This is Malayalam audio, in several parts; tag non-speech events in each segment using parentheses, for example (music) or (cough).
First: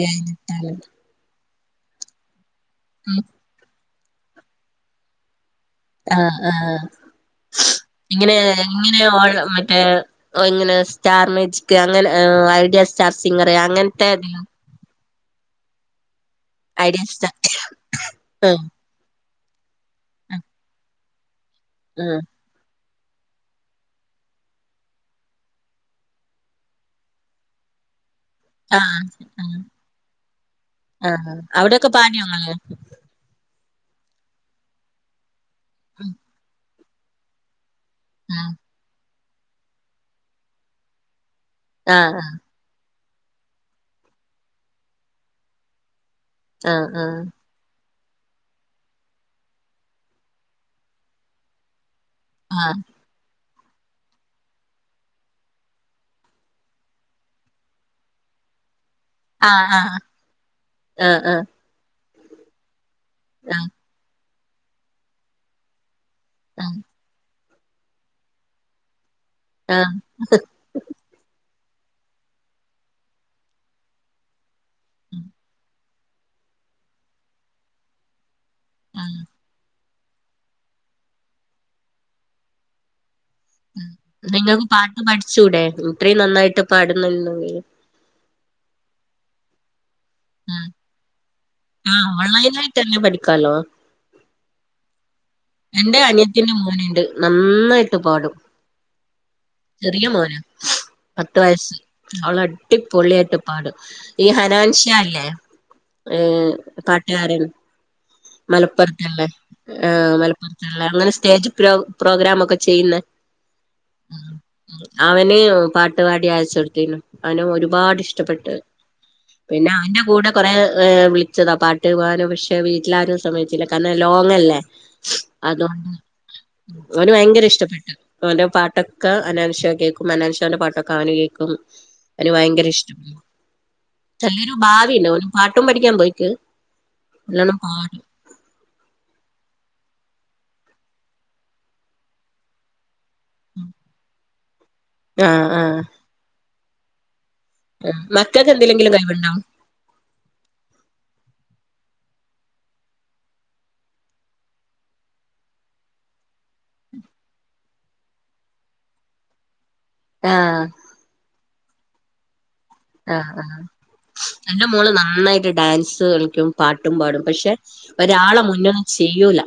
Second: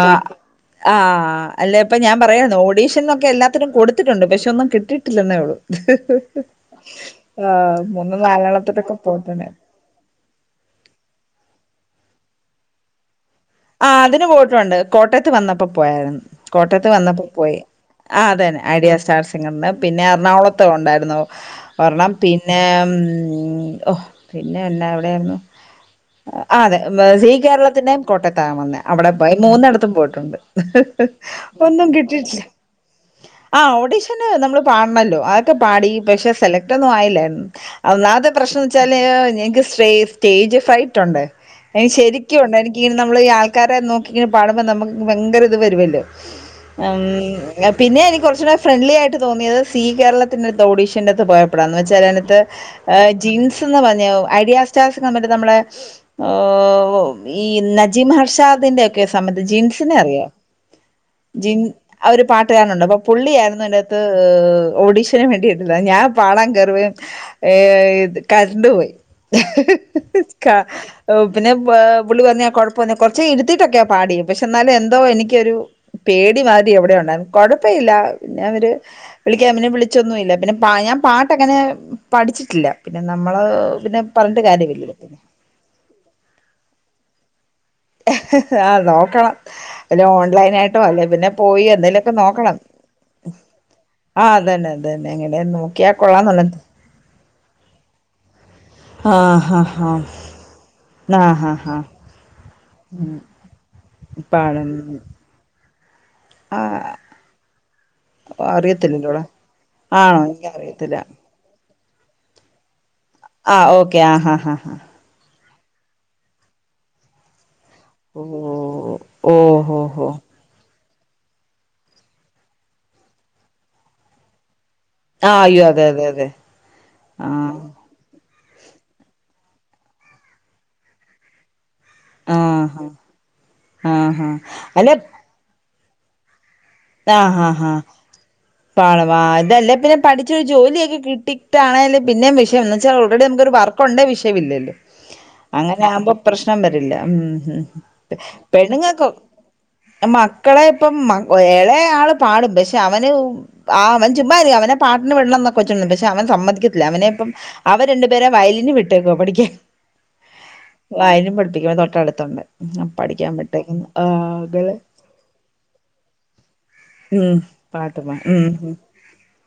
ആ ആ അല്ല ഇപ്പ ഞാൻ പറയുന്നു. ഓഡീഷൻ ന്നൊക്കെ എല്ലാത്തിനും കൊടുത്തിട്ടുണ്ട്. പക്ഷെ ഒന്നും കിട്ടില്ലെന്നേ ഒള്ളു. ആഹ് ആഹ് ആ മൂന്ന് നാലാളത്തിട്ടൊക്കെ പോയ (unintelligible) ഏഹ് അങ്ങനെ സ്റ്റാർ മ്യാജിക് അങ്ങനെ ഐഡിയ സ്റ്റാർ സിംഗർ ആ അങ്ങനത്തെ അതിന് പോയിട്ടുണ്ട്. കോട്ടയത്ത് വന്നപ്പോ പോയായിരുന്നു. കോട്ടയത്ത് ഐഡിയ വന്നപ്പം സ്റ്റാർ പോയി. ആ അതെ തന്നെ ആഹ് ഐഡിയ സ്റ്റാർ പിന്നെ എറണാകുളത്ത ഉണ്ടായിരുന്നു. ഒരെണം ആഹ് പി പിന്നെ ഉം ഓ പിന്നെ എന്ന എവിടെ ആരുന്നു. അതെ മെസീ കേരളത്തിന്റെയും കോട്ടത്ത് ത്താവെന്നെ അവിടെ ആഹ് പോയി മൂന്നെടുത്തും പോയിട്ടുണ്ട്. ആഹ് ആഹ് ഒന്നും അവിടെയൊക്കെ പാടിയോ കിട്ടിയിട്ടില്ല. ഇങ്ങള് ആഹ് ഓഡീഷന് നമ്മള് പാടണല്ലോ അതൊക്കെ പാടി പക്ഷെ സെലക്ട് ഒന്നും ആയില്ല ഒന്നാത് ആഹ് പ്രശ്നന്ന് വെച്ചാല് എനിക്ക് സ്റ്റേ സ്റ്റേജ് ഫ്രൈറ്റൊണ്ട് എനിക്ക് ശരിക്കും ഒണ്ട് എനി നമ്മള് ഈ ആൾക്കാരെ നോക്കിങ്ങനെ പാടുമ്പ നമുക്ക് ഭയങ്കര ഇത് വരുവല്ലോ ആഹ് ആം ആഹ് ആഹ് പിന്നേം എനിക്ക് കൊറച്ചൂട ഫ്രണ്ട്ലി ആയിട്ട് തോന്നിയത് സീ കേരളത്തിന്റാത്ത ഓഡീഷന്റാത്ത് പോയപ്പളാ എന്നാ വെച്ചാലാണ് ആഹ് ജിൻസ് ത്തിന്ന പനിയാവും ഐഡിയ സ്റ്റാർ സിങ്ങർ ഉണ്ടല്ലോ നമ്മളെ ഓഹ് ഈ ന്നത്ത് ജിം ഹർഷാദിന്റെ ഒക്കെ സമത്ത് ആഹ് ആഹ് ആഹ് ജിൻസിനെ അറിയോ ആഹ് ആഹ് ജിൻ ആ ഒരു പാട്ടുകാരനൊണ്ട് അപ്പൊ ആഹ് പുള്ളിയാരുന്നു ആഹ് അയ്ന്റാത്ത് ഓഡീഷന് വേണ്ടിയിട്ടത് ഞാ പാടാൻ കേറുവേം ഏഹ്‌ ഇത് കരണ്ട് പോയി ആഹ് ക ഓഹ് പിന്നെ പ പുള്ളി പറഞ്ഞ് കൊഴപ്പന്നെ കൊറച്ച് ഇരുത്തീട്ടൊക്കെയാ പാടിയെ പക്ഷെ എന്നാലും എന്തോ എനിക്കൊരു പേടി മാരി എവിടെ ഒണ്ടാരുന്ന് കൊഴപ്പയില്ല പിന്നെ അവര് ആഹ് വിളിക്കാൻ പിന്നെ വിളിച്ചൊന്നുയില്ല പിന്നെ പാ ഞാൻ പാട്ടങ്ങനെ മ്മ് പഠിച്ചിട്ടില്ല പിന്നെ നമ്മള് പിന്നെ പറഞ്ഞിട്ട് കാര്യമില്ലല്ലോ പിന്നെ ച്ചൂടേ ഇത്രേം നന്നായിട്ട് പാടുന്നുണ്ടെങ്കില് ആഹ്‌ നോക്കണം വല്ല ഓൺലൈനായിട്ടോ അല്ലേ പിന്നെ പോയി ആഹ് എന്തേലൊക്കെ നോക്കണം ഓൺലൈനായിട്ട് തന്നെ പഠിക്കാലോ ആഹ്‌ അതന്നെ അതന്നെ അങ്ങനെ നോക്കിയാ എന്റെ കൊള്ളാന്നൊള്ള അനിയത്തിന്റെ മോനുണ്ട് നന്നായിട്ട് പാടും ആഹ്‌ ഹാഹ് ചെറിയ മോനാ പത്ത് വയസ് അവള് അടിപൊളിയായിട്ട് പാടും ഈ പഴം ഹനാൻഷാ ഇല്ലേ ഏഹ്‌ ആ പാട്ടുകാരൻ അറിയത്തില്ലല്ലോടാ മലപ്പൊറത്തുള്ളേ ആഹ് ആണോ മലപ്പൊറത്തുള്ളേ എനിക്കറിയത്തില്ല അങ്ങനെ സ്റ്റേജ് പ്രോ പ്രോഗ്രാം ഒക്കെ ചെയ്യുന്നെ ആഹ്‌ ഓക്കെ ആഹ്‌ ഹാഹ് അവന് ഉം പാട്ട്പാടി അയച്ച് കൊടുത്തേനു അവന് ഒരുപാട് ഓ ഇഷ്ടപ്പെട്ട് ഓ പിന്നെ ഹോ അവന്റെ ഹോ കൂടെ കൊറേ വിളിച്ചതാ പാട്ട് പോവാനും പക്ഷെ വീട്ടിലാരും സമ്മയിച്ചില്ല കാരണം ലോങ്ങല്ലേ ആ അയ്യോ അതെ അതോണ്ട അതെ അതെ ഓന് ആ ഭയങ്കര ഇഷ്ടപ്പെട്ട് അവന്റ പാട്ടൊക്ക ഹനാൻഷ കേക്കും ഹനാൻഷാന്റ പാട്ടൊക്ക അവന് കേക്കും അവന് ആ ഭയങ്കര ഹാ ഇഷ്ടപ്പെട്ട് ആ ഹാ നല്ലൊരു അല്ല ഭാവിയിണ്ട് ഓനും പാട്ടും പഠിക്കാൻ പോയിക്ക് ആഹ്‌ ഹാ നല്ലോണം ഹാ പാടും പാടും ആഹ് ഇതല്ലേ തന്നെ പഠിച്ചൊരു ജോലിയൊക്കെ കിട്ടിട്ടാണേല് പിന്നേം വിഷയം എന്ന് വെച്ചാ എവിടേം നമുക്കൊരു വർക്കൊണ്ടേ വിഷയമില്ലല്ലോ ആഹ് ആഹ് അങ്ങനെ ആവുമ്പോ പ്രശ്നം വരില്ല ഉം മ്മ് ഉം മക്കക്ക് എന്തിലെങ്കിലും കഴിവുണ്ടോ? ആ മക്കള് ഇപ്പം മ ഏളയാള് പാടും പക്ഷെ അവന് ആഹ്‌ അവൻ ചുമ്മായിരിക്ക അവനെ പാട്ടിന് വിടണംന്നൊക്കെ വച്ചോണ്ടിരുന്നയ പക്ഷെ അവൻ സമ്മതിക്കത്തില്ല അവനെ ഇപ്പം അവ രണ്ടുപേരെ വയലിന് വിട്ടേക്കുവാ പഠിക്കാൻ ആഹ്‌ വയലിൻ പഠിപ്പിക്കും തൊട്ടടുത്തൊണ്ട് ഉം ആഹ് പഠിക്കാൻ ആഹ് വിട്ടേക്ക്ന്ന് ആ എന്റെ അങ്ങനെ മോള് നന്നായിട്ട് ഡാൻസ് ഉം പാട്ട് (unintelligible) ആള മുന്നൊന്നും ചെയ്യൂല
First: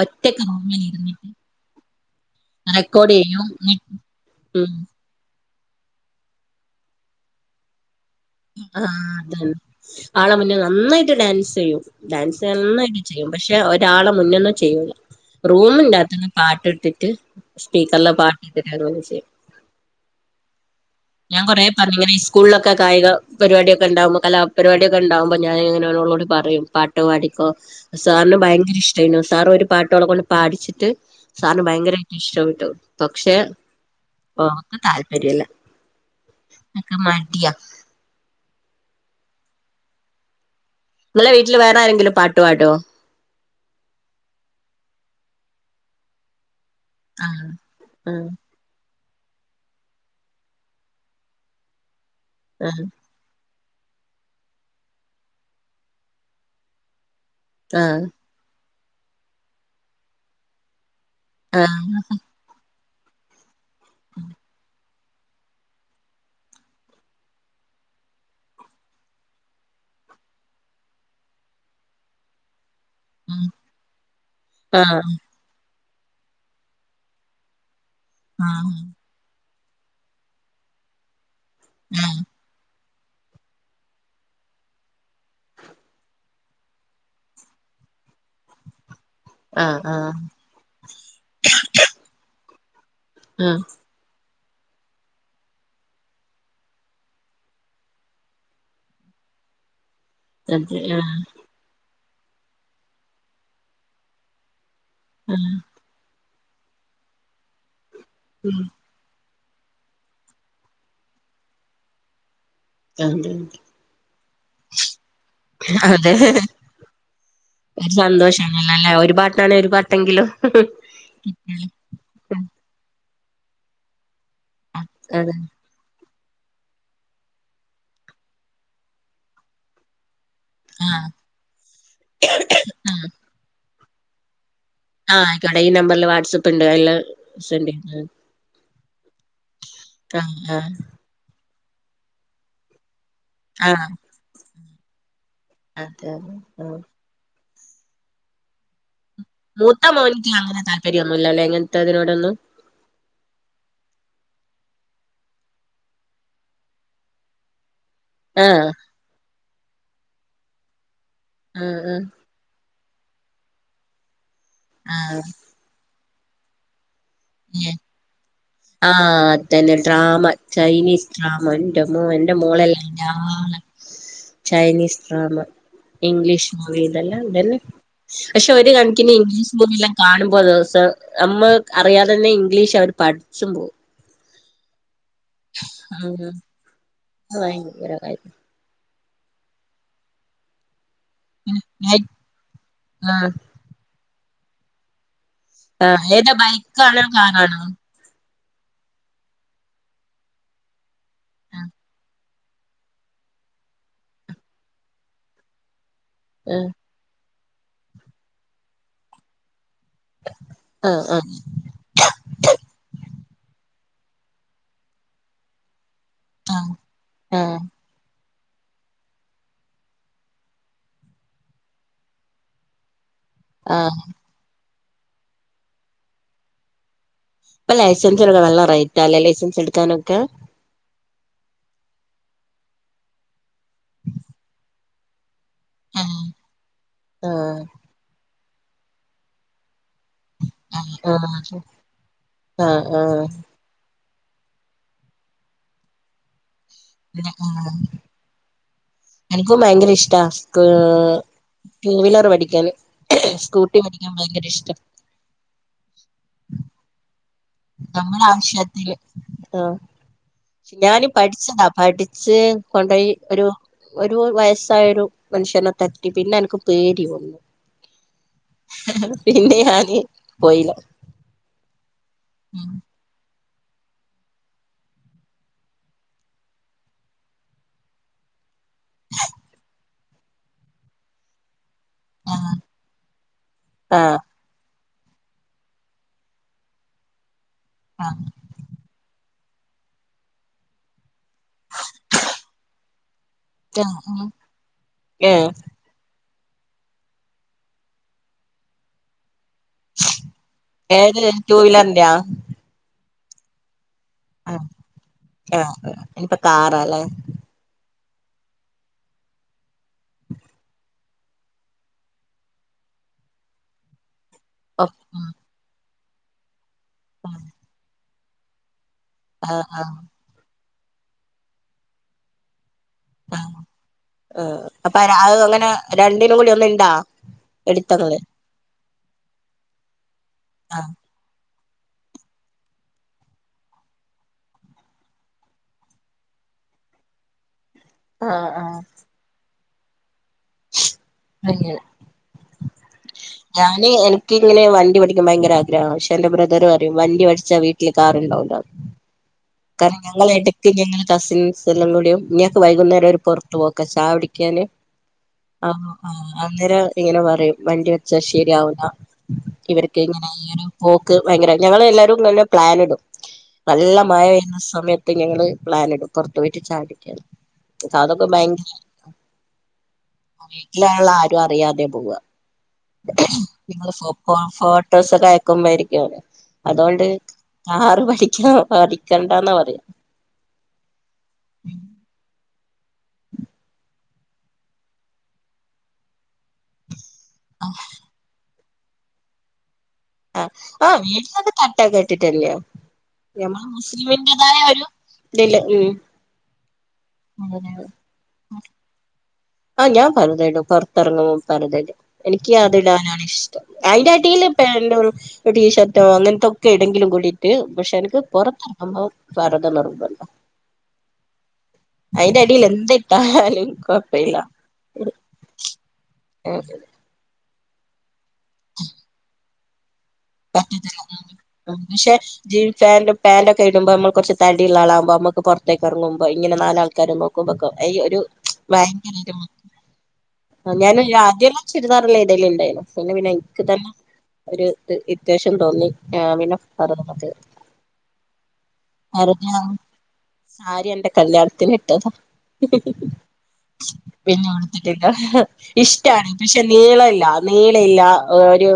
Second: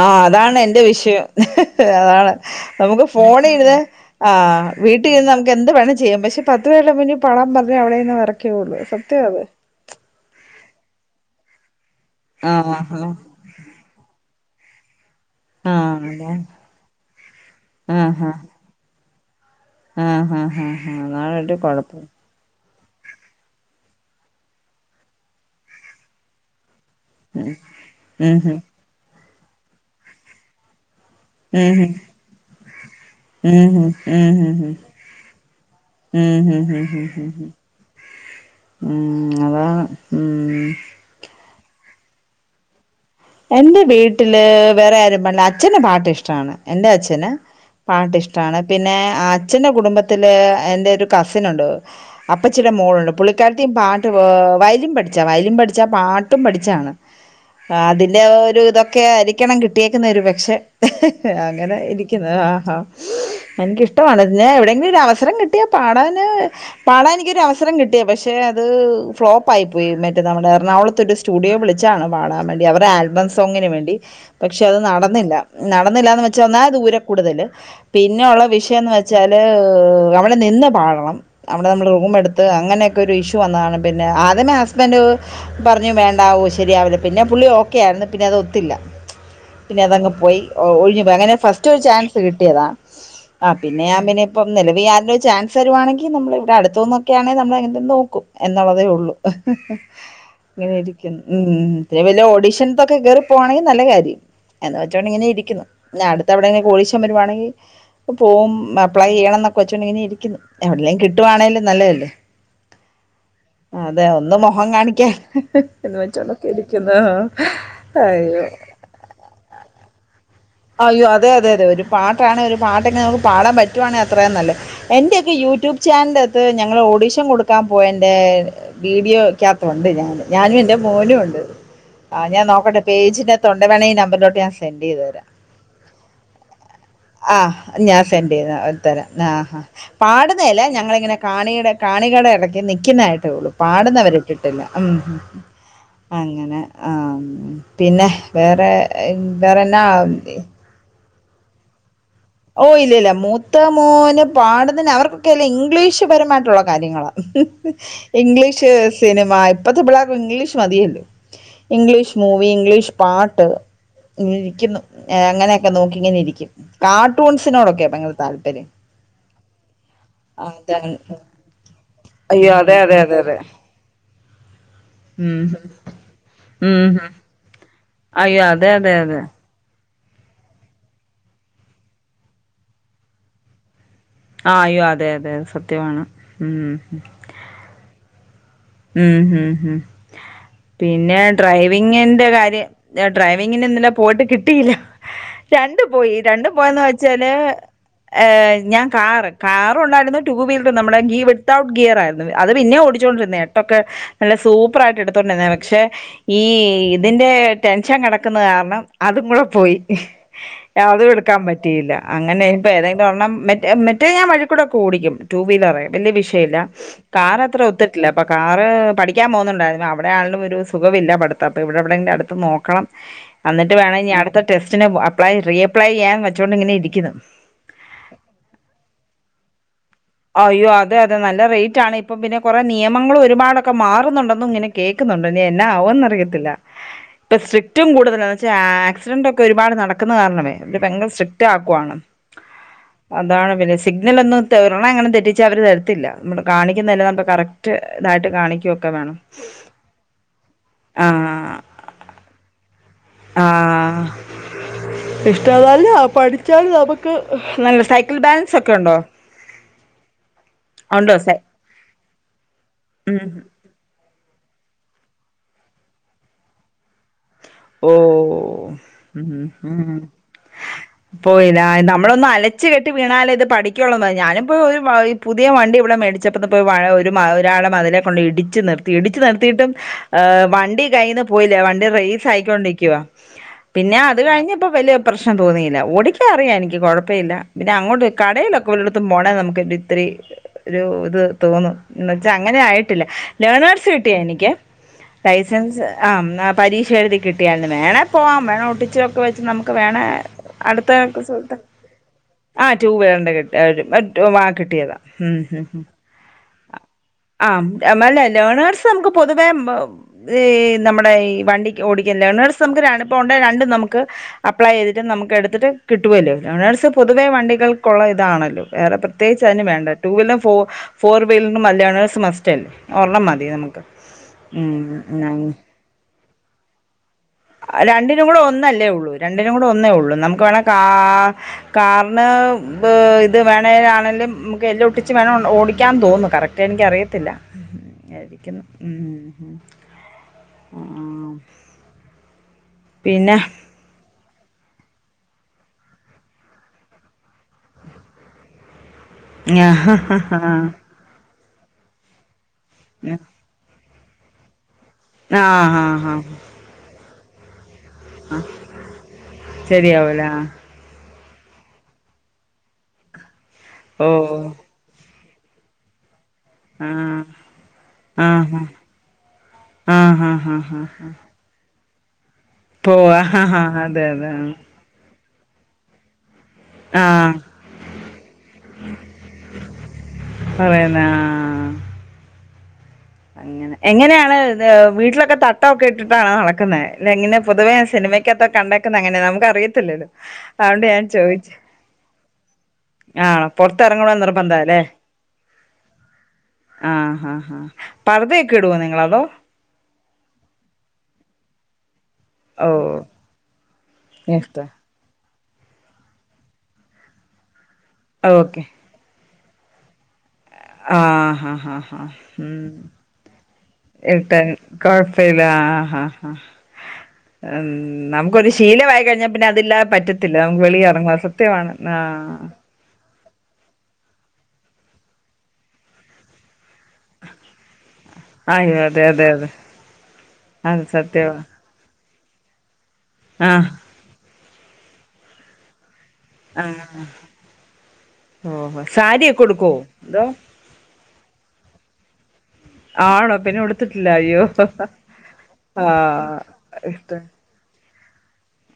ആഹ്‌ ഒറ്റക്ക് അതാണ് റൂമിൽ എന്റെ വിഷയം ഇരുന്നിട്ട് അതാണ് നമുക്ക് റെക്കോർഡ് ചെയ്യും ഫോണിയിരുന്ന് ആഹ്‌ ഉം വീ ട്ടിയിന്ന് നമുക്ക് എന്ത് വേണേ ചെയ്യാം പക്ഷേ പത്ത് പേരുടെ മുന്നി പാടാൻ പറഞ്ഞ അവിടെയിരുന്ന് വെറക്കേ ഒള്ളൂ സത്യാ അത് ആള മുന്നിൽ നന്നായിട്ട് ഡാൻസ് ചെയ്യും ഡാൻസ് നന്നായിട്ട് ആഹ് ചെയ്യും പക്ഷേ ഒരാള മുന്ന്ന്നും ചെയ്യൂല ആഹ് ആഹ് റൂമിന്റാത്ത്ന്ന് അതാ പാട്ട് ഇട്ടിറ്റ് സ്പീക്കറിലാ ആഹ് പാട്ട് ഇട്ടിട്ട് ഓരോന്ന് ചെയ്യും ആഹ് ആഹ് ആഹ് അതാണ് ഞാൻ ഒരു കൊറേ കൊഴപ്പം പറഞ്ഞിങ്ങനെ ശ് കൂളിലൊക്ക കായിക പരിപാടിയൊക്ക ഇണ്ടാവുമ്പോ കലാപരിപാടിയൊക്ക ഇണ്ടാവുമ്പോ ഞാനിങ്ങനെ ഓളോട് പറയും പാ ട്ട് പാടിക്കോ ഉം ഉം സാറിന് ഹും ഭയങ്കര ഇഷ്ട്ടേയിനു സാർ ഒരു പാട്ട് ഓളെ കൊണ്ട് പാടിച്ചിട്ട് സാറിന് ഭയങ്കരായിട്ട് ഇഷ്ട്ടപ്പെട്ടു പക്ഷെ ഉം ഹും ഹും ഓക്ക് താല്പര്യല്ലാ ഉം ഉം ഉം ഉം അതാണ് ഉം ഇങ്ങളെ വീട്ടില് വേറെ ആരെങ്കിലും പാട്ട് പാടുവോ എന്റെ വീട്ടില് വേറെ ആരും പാടില്ലാ അച്ഛന് പാട്ട് ഇഷ്ട്ടാണ്. എന്റെ അച്ഛന് ആഹ് പാട്ട് ആഹ് ഇഷ്ട്ടാണ്. പിന്നെ അച്ഛന്റെ കുടുംബത്തില് എന്റെ ഒരു കസിനൊണ്ട് അപ്പച്ചീടെ ആഹ് മോളുണ്ട് പുള്ളി ക്കാരത്തി പാട്ട് ഏഹ് വയലിൻ പഠിച്ചയാ വയലിൻ പഠിച്ചാ പാട്ടും പഠിച്ചയാണ് ഏഹ് ആഹ് അതിൽ ഒരു ഇതൊക്കെ ആയിരിക്കണം കിട്ടിയേക്കുന്നെ ഒരു പക്ഷെ അങ്ങനെ ആഹ് ഇരിക്കുന്നു ആഹ് ആഹ് എനിക്കിഷ്ട്ടവാണ് പിന്നെ എവിടെയെങ്കിലും ഒരു അവസരം കിട്ടിയാ പാടാന് പാടാൻ എനിക്കൊരു അവസരം കിട്ടിയാ പക്ഷെ അത് ഫ്ലോപ്പായി പോയി മറ്റേ നമ്മടെ എറണാകുളത്തൊരു സ് സ്റ്റുഡിയോ വിളിച്ചാണ് പാടാൻ വേണ്ടി അവരെ ആൽ നാടൻ ആഹ് സോങ്ങിന് വേണ്ടി പക്ഷെ അത് ആഹ് നടന്നില്ലാ നടന്നില്ലാന്ന് വെച്ചാ ഒന്നാമത് ദൂരെ കൂടുതല് പിന്നെയൊള്ള ആഹ് വിഷയെന്ന് വെച്ചാല് അവിടെനിന്ന് പാടണം അവിടെ നമ്മള് റൂം എടുത് ത്ത് അങ്ങനെയൊക്കെ ഒരു ഇഷ്യൂ വന്നതാണ് പിന്നെ ആദ്യമേ ഹസ്ബൻഡ് പറഞ്ഞു വേണ്ടാവൂ ശരിയാവില്ല പിന്നെ പുള്ളി ഓക്കെ ആയിരുന്നു പിന്നെ അത് ഒത്തില്ലാ. ആഹ് പിന്നെ ആഹ് അതങ്ങ് ആഹ് പോയി ഒഴിഞ്ഞു പോയി അങ്ങനെ ഫസ്റ്റ് ഒരു ചാൻസ് കിട്ടിയതാ ആഹ് പിന്നെ ഞാൻ പിന്നെ ഇപ്പം നെലവി ആരേലും ഒരു ചാൻസ് തരുവാണെങ്കിൽ നമ്മള് ഇവിടെ അടുത്തൂന്നൊക്കെയാണെങ്കി നമ്മളെങ്ങനേലും നോക്കും. എന്നുള്ളതേ ഒള്ളൂ ഇങ്ങനെ അതെ ആഹ് ഇരിക്കുന്നു ഉം ഉം പിന്നെ വല്ല ഓഡീഷനോക്കെ കേറി പോവാണെങ്കി നല്ല കാര്യം. എന്ന് വെച്ചോണ്ട് ഇങ്ങനെ ആഹ് ഇരിക്കുന്നു പിന്നെ അടുത്ത് എവിടെങ്കിലും ഓഡിഷൻ വരുവാണെങ്കിൽ പോവും (unintelligible) അപ്ലൈ ചെയ്യണം എന്നൊക്കെ വെച്ചോണ്ടിങ്ങനെ ഇരിക്കുന്ന് എവിടേലും കിട്ടുവാണേലും നല്ലതല്ലേ. അതെ അതെ ഒന്ന് മൊഹം കാണിക്കാ എന്ന് അതെ വെച്ചോണ്ടൊക്കെ ഇരിക്കുന്നു. ഒരു അയ്യോ സന്തോഷാണല്ലോല്ലേ ഒരു പാട്ടാണെ ഒരു പാട്ടെങ്കിലും അയ്യോ അതെ അതെ അതെ ഒരു പാട്ടാണെ ഒരു പാട്ടെങ്ങെ നമുക്ക് പാടാൻ പറ്റുവാണേ അത്രയും നല്ലത് അതെ എന്റെയൊക്കെ യൂട്യൂബ് ച്ചാൻ്റെത്ത് ഞങ്ങൾ ഓഡീഷൻ കൊടുക്കാൻ പോയെന്റെ വീഡിയോക്കാത്ത് ഒണ്ട് ഞാന് ഞാനും എൻ്റെ ആഹ് മോനും ഒണ്ട് ആഹ് ഞാൻ നോക്കട്ടെ ആഹ് പേജിനാത്തൊണ്ടെ വേണെ ഈ നമ്പറിലോട്ട് ഞാൻ സെൻ് ചെയ്ത് തരാം ക്കാടെ ഈ നമ്പറിൽ വാട്സ്ആപ്പ് ഇണ്ട് അയില് ആഹ് ഞാൻ സെൻറ് (unintelligible) ചെയ്ത് തരാം ആഹ് ആഹ് ആഹ് പാടുന്നെയല്ലാ ആഹ് ഞങ്ങളിങ്ങനെ കാണീടെ കാണികടെ എടക്ക്‌ നിക്കുന്നതായിട്ടേ ഉള്ളൂ ആഹ് പാടുന്നെ അവര് ഇട്ടിട്ടില്ലാ ഉം അതെ അതെ അങ്ങനെ ആഹ് പിന്നെ വേറെ വേറെന്നാ (unintelligible) ഒന്നുല്ലാല്ലേ ഇങ്ങനത്തെ ഇതിനോടൊന്നും. ഓഹ് ഇല്ല ഇല്ല മൂത്ത മോന് പാടുന്നേന് അവർക്കൊക്കെല്ല ഇംഗ്ലീഷ് പരമായിട്ടുള്ള കാര്യങ്ങളാ ആഹ് ഇംഗ്ലീഷ് സിനിമാ ഇപ്പത്തെ പിള്ളേർക്ക്‌ ഇംഗ്ലീഷ് മതിയല്ലോ ആഹ് ആഹ് ഇംഗ്ലീഷ് മൂ ഇപ്പ ഇംഗ്ലീഷ് പാട്ട് ഇങ്ങനെയിരിക്കുന്നു ആഹ് അങ്ങനെയൊക്കെ നോക്കി ഇങ്ങനെ ഇരിക്കും കാ ടൂൺസിനോടൊക്കെയാ ഭയങ്കര താല്പര്യം ആഹ് അതന്നെ ഡ്രാമ അതാണ് ചൈനീസ് ഡ്രാമ എന്റെമ്മോ എൻ്റെ അയ്യോ അതെ മോളെല്ലം അതെ അയിൻ്റെ അതെ അതെ ആളാ ചൈനീസ് ഉം ആ‍ന്ന ഇംഗ്ലീഷ് മൂവി ഉം ഉം. ഇതെല്ലാം എന്തല്ലെ അയ്യോ പക്ഷെ ഒരു അതെ അതെ കണക്കിന് അതെ ഇംഗ്ലീഷ് മൂവിയെല്ലാം കാണുമ്പോ ദിവസം നമ്മ അറിയാതെ തന്നെ ഇംഗ്ലീഷ് അവര് പഠിച്ചും പോകും. ആഹ് അയ്യോ അതെ അതെ സത്യമാണ് ഉം ഭയങ്കരവായി ഉം ഉം ഉം പിന്നെ പിന്നെ ഡ്രൈവിങ്ങിന്റെ കാര്യം ഞാൻ ആഹ് ഡ്രൈവിങ്ങിന് ഇന്നലെ പോയിട്ട് കിട്ടിയില്ല. രണ്ടു ആഹ് പോയി ഏതാ രണ്ടും പോയെന്ന് ബൈക്കാണോ വെച്ചാല് കാറാണോ ഏഹ് ഞാൻ കാറ് കാർ ഉണ്ടായിരുന്നു ടു വീലർ നമ്മുടെ ഗി വിത്തൗട്ട് ഗിയർ ആയിരുന്നു. അത് പിന്നെ ഓടിച്ചോണ്ടിരുന്നെയ എട്ടൊക്കെ നല്ല സൂപ്പറായിട്ട് എടുത്തോണ്ടിരുന്നാ പക്ഷെ ഈ ആഹ് ഇതിൻ്റെ ടെൻഷൻ കിടക്കുന്ന കാരണം അതും കൂടെ പോയി ആഹ് അതും ആഹ് എടുക്കാൻ പ പറ്റയില്ല അങ്ങനെ ഇപ്പ ഏതെങ്കിലൊരെണ്ണം മറ്റേ മറ്റേ ഞാൻ വഴി കൂടൊക്കെ ഓടിക്കും ടു വീലറെ വലിയ വിഷ യല്ല ആഹ് കാറ ആഹ് അത്ര ഒത്തിട്ടില്ല അപ്പോ കാറ് പഠിക്കാൻ പോകുന്നുണ്ടായിരുന്നു അവിടാണെങ്കിലും ഒരുസുഖമില്ല പഠിത്തം അപ്പം ഇവിടെ എവിടേലും അടുത്ത് നോക്കണം (inaudible) അന്നിട്ട് വേണം ഇനി അടുത്ത ടെസ്റ്റിന് അപ്ലൈ റീ അപ്ലൈ ചെയ്യാൻ വെച്ചോണ്ട് ഇങ്ങനെ ഇരിക്കുന്നു ഇപ്പ ലൈസൻസൊക്കെ എടുക്കാൻ നല്ല റേറ്റാല്ലേ ലൈസൻസ് ഇട്ക്കാനൊക്കെ അയ്യോ അതെ അതെ നല്ല റേറ്റാണ് ഇപ്പം പിന്നെ കൊറേ നിയമങ്ങളും ഒരുപാടൊക്കെ മാറുന്നുണ്ടെന്നും ഇങ്ങനെ കേക്കുന്നുണ്ട് ഇനി എന്നാ ആവുംന്ന് ആഹ് അറിയത്തില്ല ഇപ്പൊ ആഹ് സ്ട്രിക്റ്റും കൂടുതല പക്ഷേ ആക്സിഡന്റ് ഒക്കെ ഒരുപാട് നട ക്കുന്ന കാരണമേ അവര് ഭയങ്കര ആഹ് സ്ട്രിക്ട് ആക്കുവാണ് ആഹ് ആഹ് അതാണ് പിന്നെ സ് സിഗ്നലൊന്നും (unintelligible) അങ്ങനെ തെറ്റിച്ച് അവര് തരത്തില്ല നമ്മള് കാണിക്കുന്നതെ കറക്റ്റ് ഇതായിട്ട് കാണിക്കൊക്കെ വേണം എനിക്കും ഭയങ്കര ഇഷ്ടാ ഏഹ് ആഹ് ടൂ വീലർ പഠിക്കാന് സ്കൂട്ടി ആഹ് പഠിക്കാൻ ഭയങ്കര ഇഷ്ടം ഇഷ്ടം നല്ല പഠിച്ചാല് നമ്മ ക്ക് നല്ല സൈക്കിൾ നമ്മുടെ ബാലൻസൊക്കെ ആവശ്യത്തിന് ഉണ്ടോ ആഹ് ഞാന് ഉണ്ടോ സൈ പഠിച്ചതാ പഠിച്ച് കൊണ്ടോയി ഒരു ഒരു വയസായ ഒരു മനുഷ്യനെ തട്ടി പിന്നെ എനിക്ക് പേടി വന്നു ഓഹ് ഉം പിന്നെ ഉം ഞാന് പോയില്ല പോയില്ല നമ്മള് ഒന്ന് അലച്ച് കെട്ടി വീണാലെ ഇത് പഠിക്കൊള്ളുന്ന ഞാനിപ്പോ പുതിയ വണ്ടി ഇവിടെ മേടിച്ചിട്ട് ഒരാളെ മതിലേൽ കൊണ്ടോയി ഇടിച്ച് നിർത്തി ഇടിച്ച് നിർത്തിയിട്ടും വണ്ടി കയ്യീന്ന് പോയില്ല വണ്ടി റൈ ആഹ് സായിക്കൊണ്ടിരിക്കുവ പിന്നെ അത് കഴിഞ്ഞ്പ്പ വലിയ പ്രശ്നം തോന്നിയില്ല ഓടിക്കാൻ അറിയാം എനിക്ക് കൊഴപ്പമില്ല പിന്നെ അങ്ങോട്ട് ആഹ് കടയിലൊ ക്കെല്ലോട്ത്തും പോണേ നമുക്ക് ഇത്തിരി ഒരു ഇത് തോന്നും എന്ന് വച്ചാൽ അങ്ങനെ ആയിട്ടില്ല ലേണേഴ്സ് കിട്ടിയെനിക്ക് ഏഹ് ലൈസൻസ് ആഹ് ആഹ് പരീ ക്ഷ എഴുതി കിട്ടിയായിരുന്നു വേണെ പോവാം വേണെ ഒട്ടിച്ചൊക്കെ വെച്ച് നമു ക്ക് വേണെ അട്ത്തെ ഏത് ടു സുഹൃത്തേ വീലറിന്റെയാ ആ ടു വീലർന്റെ കി ട്ട്യാ ഒരു മറ്റ് ആ ആഹ് കിട്ടിയതാ ഉം ഉം ഉം ആഹ് ഇനിപ്പ കാറാല്ലേ ആഹ് ഉം അല്ല ലേണേഴസ് നമുക്ക് പൊതുവേ ഈ നമ്മുടെ ഈ വണ്ടി ഓടിക്കാം ലേണേഴ്സ് നമുക്ക് ഒരന പോണ്ടാ രണ്ടും നമുക്ക് അപ്ലൈ ആഹ് ചെയ്തിട്ട് നമുക്ക് എടുത്തിട്ട് കിട്ടുവല്ലോ ലേണേഴ്സ് പൊതുവെ വണ്ടികൾക്കുള്ള ഇതാണല്ലോ വേറെ പ്രത് പ്രത്യേകിച്ച് അതിന് ആഹ് വേണ്ട ടു വീലറും ഫോ ഫോർ വീലറും ലേണേഴ്സ് മസ്റ്റ് അല്ലേ ഒർണം മതി ആഹ് നമുക്ക് ആഹ് ഉം അപ്പൊ അത് ഞ അങ്ങനെ രണ്ടിനും കൂടി ഒന്നിണ്ടാ രണ്ടിനും കൂടെ ഒന്നല്ലേ ഉള്ളൂ രണ്ടിനും കൂടെ ഒന്നേ ഉള്ളൂ നമുക്ക് വേണേ കാ ആഹ് കാർന് ബ ഇത് വേണേലാണെലും നമുക്ക് എല് ഒട്ടിച്ച് വേണ ഓടിക്കാൻ തോന്നുന്നു കറക്റ്റ് മറ്റ എനിക്ക് അറിയത്തില്ല (inaudible) ആയിരിക്കുന്നു ആഹ് ഉം ആഹ് അങ്ങനെ പിന്നെ ഞാനെ എനിക്കിങ്ങനെ വണ്ടി പഠിക്കാൻ ഭയങ്കര ആഗ്രഹമാണ് പക്ഷെ എന്റെ ബ്രദറ് പറയും വണ്ടി പഠിച്ചാ വീട്ടില് കാറുണ്ടാവൂല എന്ന് കാരണം ഞങ്ങൾ ഇടയ്ക്ക് ഞങ്ങൾ കസിൻസ് എല്ലാം കൂടിയും ഇങ്ങക്ക് വൈകുന്നേരം ഒര് പുറത്ത് പോക്കാ ചായാകുടിക്കാന് ആ ആ ഹാ ആഹ് ഹാ ആഹ് അന്നേരം ഇങ്ങനെ പറയും വണ്ടി പഠിച്ചാൽ ശരിയാവില്ല ഇവർക്ക് ശരിയാവൂല ഇങ്ങനെ ആ. ഈ ഒരു പോക്ക് ഭയങ്കര ഞങ്ങളെല്ലരും ഇങ്ങനെ പ്ലാൻ ഇടും നല്ല ഓ മഴ പെയ്യണ സമയത്ത് ഞങ്ങള് പ്ലാനിടും പുറത്തു പോയിട്ട് ആ ചായാകുടിക്കാൻ ഇപ്പൊ അതൊക്കെ ഭയങ്കര ആഹ ആഹ ആഹ ആഹ വീട്ടിലുള്ള അറിയാതെ പോവ (inaudible) അതെ അതെ (unintelligible) അതുകൊണ്ട് ആ കാറ് പഠിക്ക രണ്ടാന്നാ പറയാ അതന്നെ ആഹാ അങ്ങനെ എങ്ങനെയാണ് വീട്ടിലൊക്കെ തട്ടംക്കെ ഇട്ടിട്ടാണോ നടക്കുന്നത് ഇല്ല ഇങ്ങനെ പോതുവേ സിനമയ്ക്കകത്തൊക്കെ കണ്ടെക്കുന്ന അങ്ങനെ നമുക്ക് അറിയല്ലോ ആഹ ആഹ് വീട്ടിലൊക്കെ തട്ടാ ഇട്ടിട്ട്ട്ടല്ലേോ ആണോ ഞമ്മൾ പൊറത്തെറങ്ങണോന്ന് മുസ്ലിമിന്റെതായ ഒരു ഇതില്ല ഉ ആഹ ഹഹ് ഹാ പർദ്ദ ഒക്കെ ഇടുവോ നിങ്ങള് അതോ ആഹ ഞാൻ പർദ്ദ ഇടും പുറത്തിറങ്ങുമ്പോൾ പർദ്ദ ഇടും എനിക്ക് ഓഹ്. അതിടാനാണ് ഇഷ്ടം അതിന്റൊട്ടിൽ ഇഷ്ട. പാന്റ് ടീഷർട്ടോ അങ്ങനത്തെക്കെ ഇടും കൂടിയിട്ട് പക്ഷെ ഓക്കെ. പുറത്തിറങ്ങുമ്പോൾ പർദ്ദ നിർബന്ധം ആഹ ആഹ ആഹ ഹ ഹ എന്തിട്ടാലും എ കൊഴപ്പയില്ല കുഴപ്പില്ല ആഹ ആഹ പറ്റത്തില്ല. നമക്ക് ഒരു ശീലമായിയി കഴിഞ്ഞാ പിന്നെ അതില്ലാതെ പറ്റത്തി നമു വെളി ഇറങ്ങും സത്യമാണ് പക്ഷെ ആഹ് ജീൻ പാന്റ് പാന്റൊക്കെ ഇടുമ്പോ നമ്മൾ കുറച് തടിയുള്ള ആൾ ആകുമ്പോൾ നമക്ക് പുറത്തേക്ക് ഇറങ്ങുമ്പോ ഇങ്ങനെ നാലാൾക്കാരും (unintelligible) ഒരു അയ്യോ അതെ ഭയങ്കര അതെ ഒരു അതെ. അത് ഞാന സത്യവാ. ആദ്യ ചുരിദാറാണ് ഇടല് ഉണ്ടായി പിന്നെ പിന്നെ എനിക്ക് ആഹ്. തന്നെ ഒരു ഇറിറ്റേഷൻ തോന്നി ആഹ വില പറ ആഹ് ഓഹോ സാരിയൊക്കെ അറിഞ്ഞോ ഉടുക്കോ അതോ സാരി എന്റെ കല്യാണത്തിന് ഇട്ടതാ ആണോ പിന്നെ ഉടുത്തിട്ടില്ല അയ്യോ പിന്നെ കൊടുത്തിട്ടില്ല ഇഷ്ടമാണ് ആഹ് പക്ഷെ ഇഷ്ട നീളല്ല നീളില്ല ഒരു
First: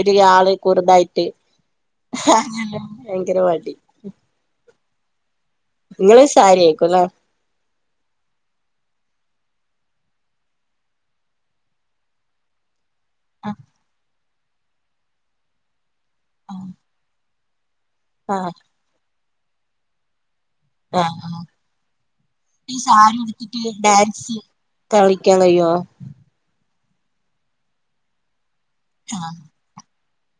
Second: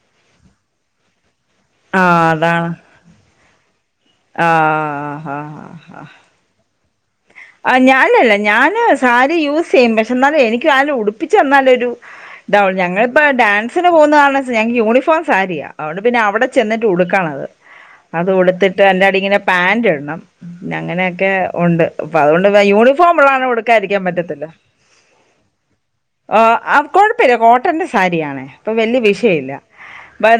ഒരു ആള് കുറുതായിട്ട് ആഹ അതാണ് ഭയങ്കര മടി ആഹഹാ നിങ്ങള് സാരിയയിക്കും അല്ല ആഹ ഞാനല്ല ഞാൻ സാരി യൂസ് ചെയ്യും പക്ഷെ എന്നാലും എനിക്ക് അല് ഉടിപ്പിച്ച് തന്നാലരു ഇത ഞങ്ങള്ൾ ഇപ്പ ആ ഡാൻസിന് പോകുന്ന കാരണ ഞങ്ങൾക്ക് യൂണിഫോം സാരിയ അുകൊണ്ട് പിന്നെ അവിടെ ചെന്നിട്ട് ഉടുക്കണത് അത് ആഹ് ഉടുത്തിട്ട് അതിന്റെ അടി ഇങ്ങനെ പാൻറ് ഇടണം പിന്നെ ആഹ് അങ്ങനെയൊക്കെ ആഹ് ഉണ്ട് അപ്പൊ അതുകൊണ്ട് ഈ സാരി യൂണിഫോം ഉള്ളാണ് ഉടുത്തിട്ട് ഉടുക്കയിരിക്കാൻ ഡാൻസ് പറ്റത്തില്ല കളിക്കളയോ ആഹ് അഹ് കൊഴപ്പല്ല കോട്ടന്റെ സാരിയാണേ ഇപ്പൊ വലിയ വിഷയ ഇല്ല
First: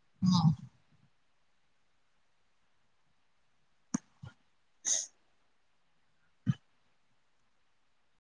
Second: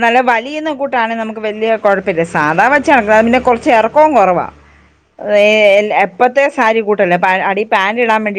നല്ല ആഹ് വലിയുന്ന കൂ ട്ടാണ് നമുക്ക് വലിയ കൊഴപ്പ ഇല്ല സാധാ വെച്ച പിന്നെ കൊർച്ച് എറക്കവും കൊറവാ ഏഹ് എപ്പത്തെ സാരി കൂട്ടല്ലേ അ അടി പാന്റ് ഇടാൻ വേണ്ടി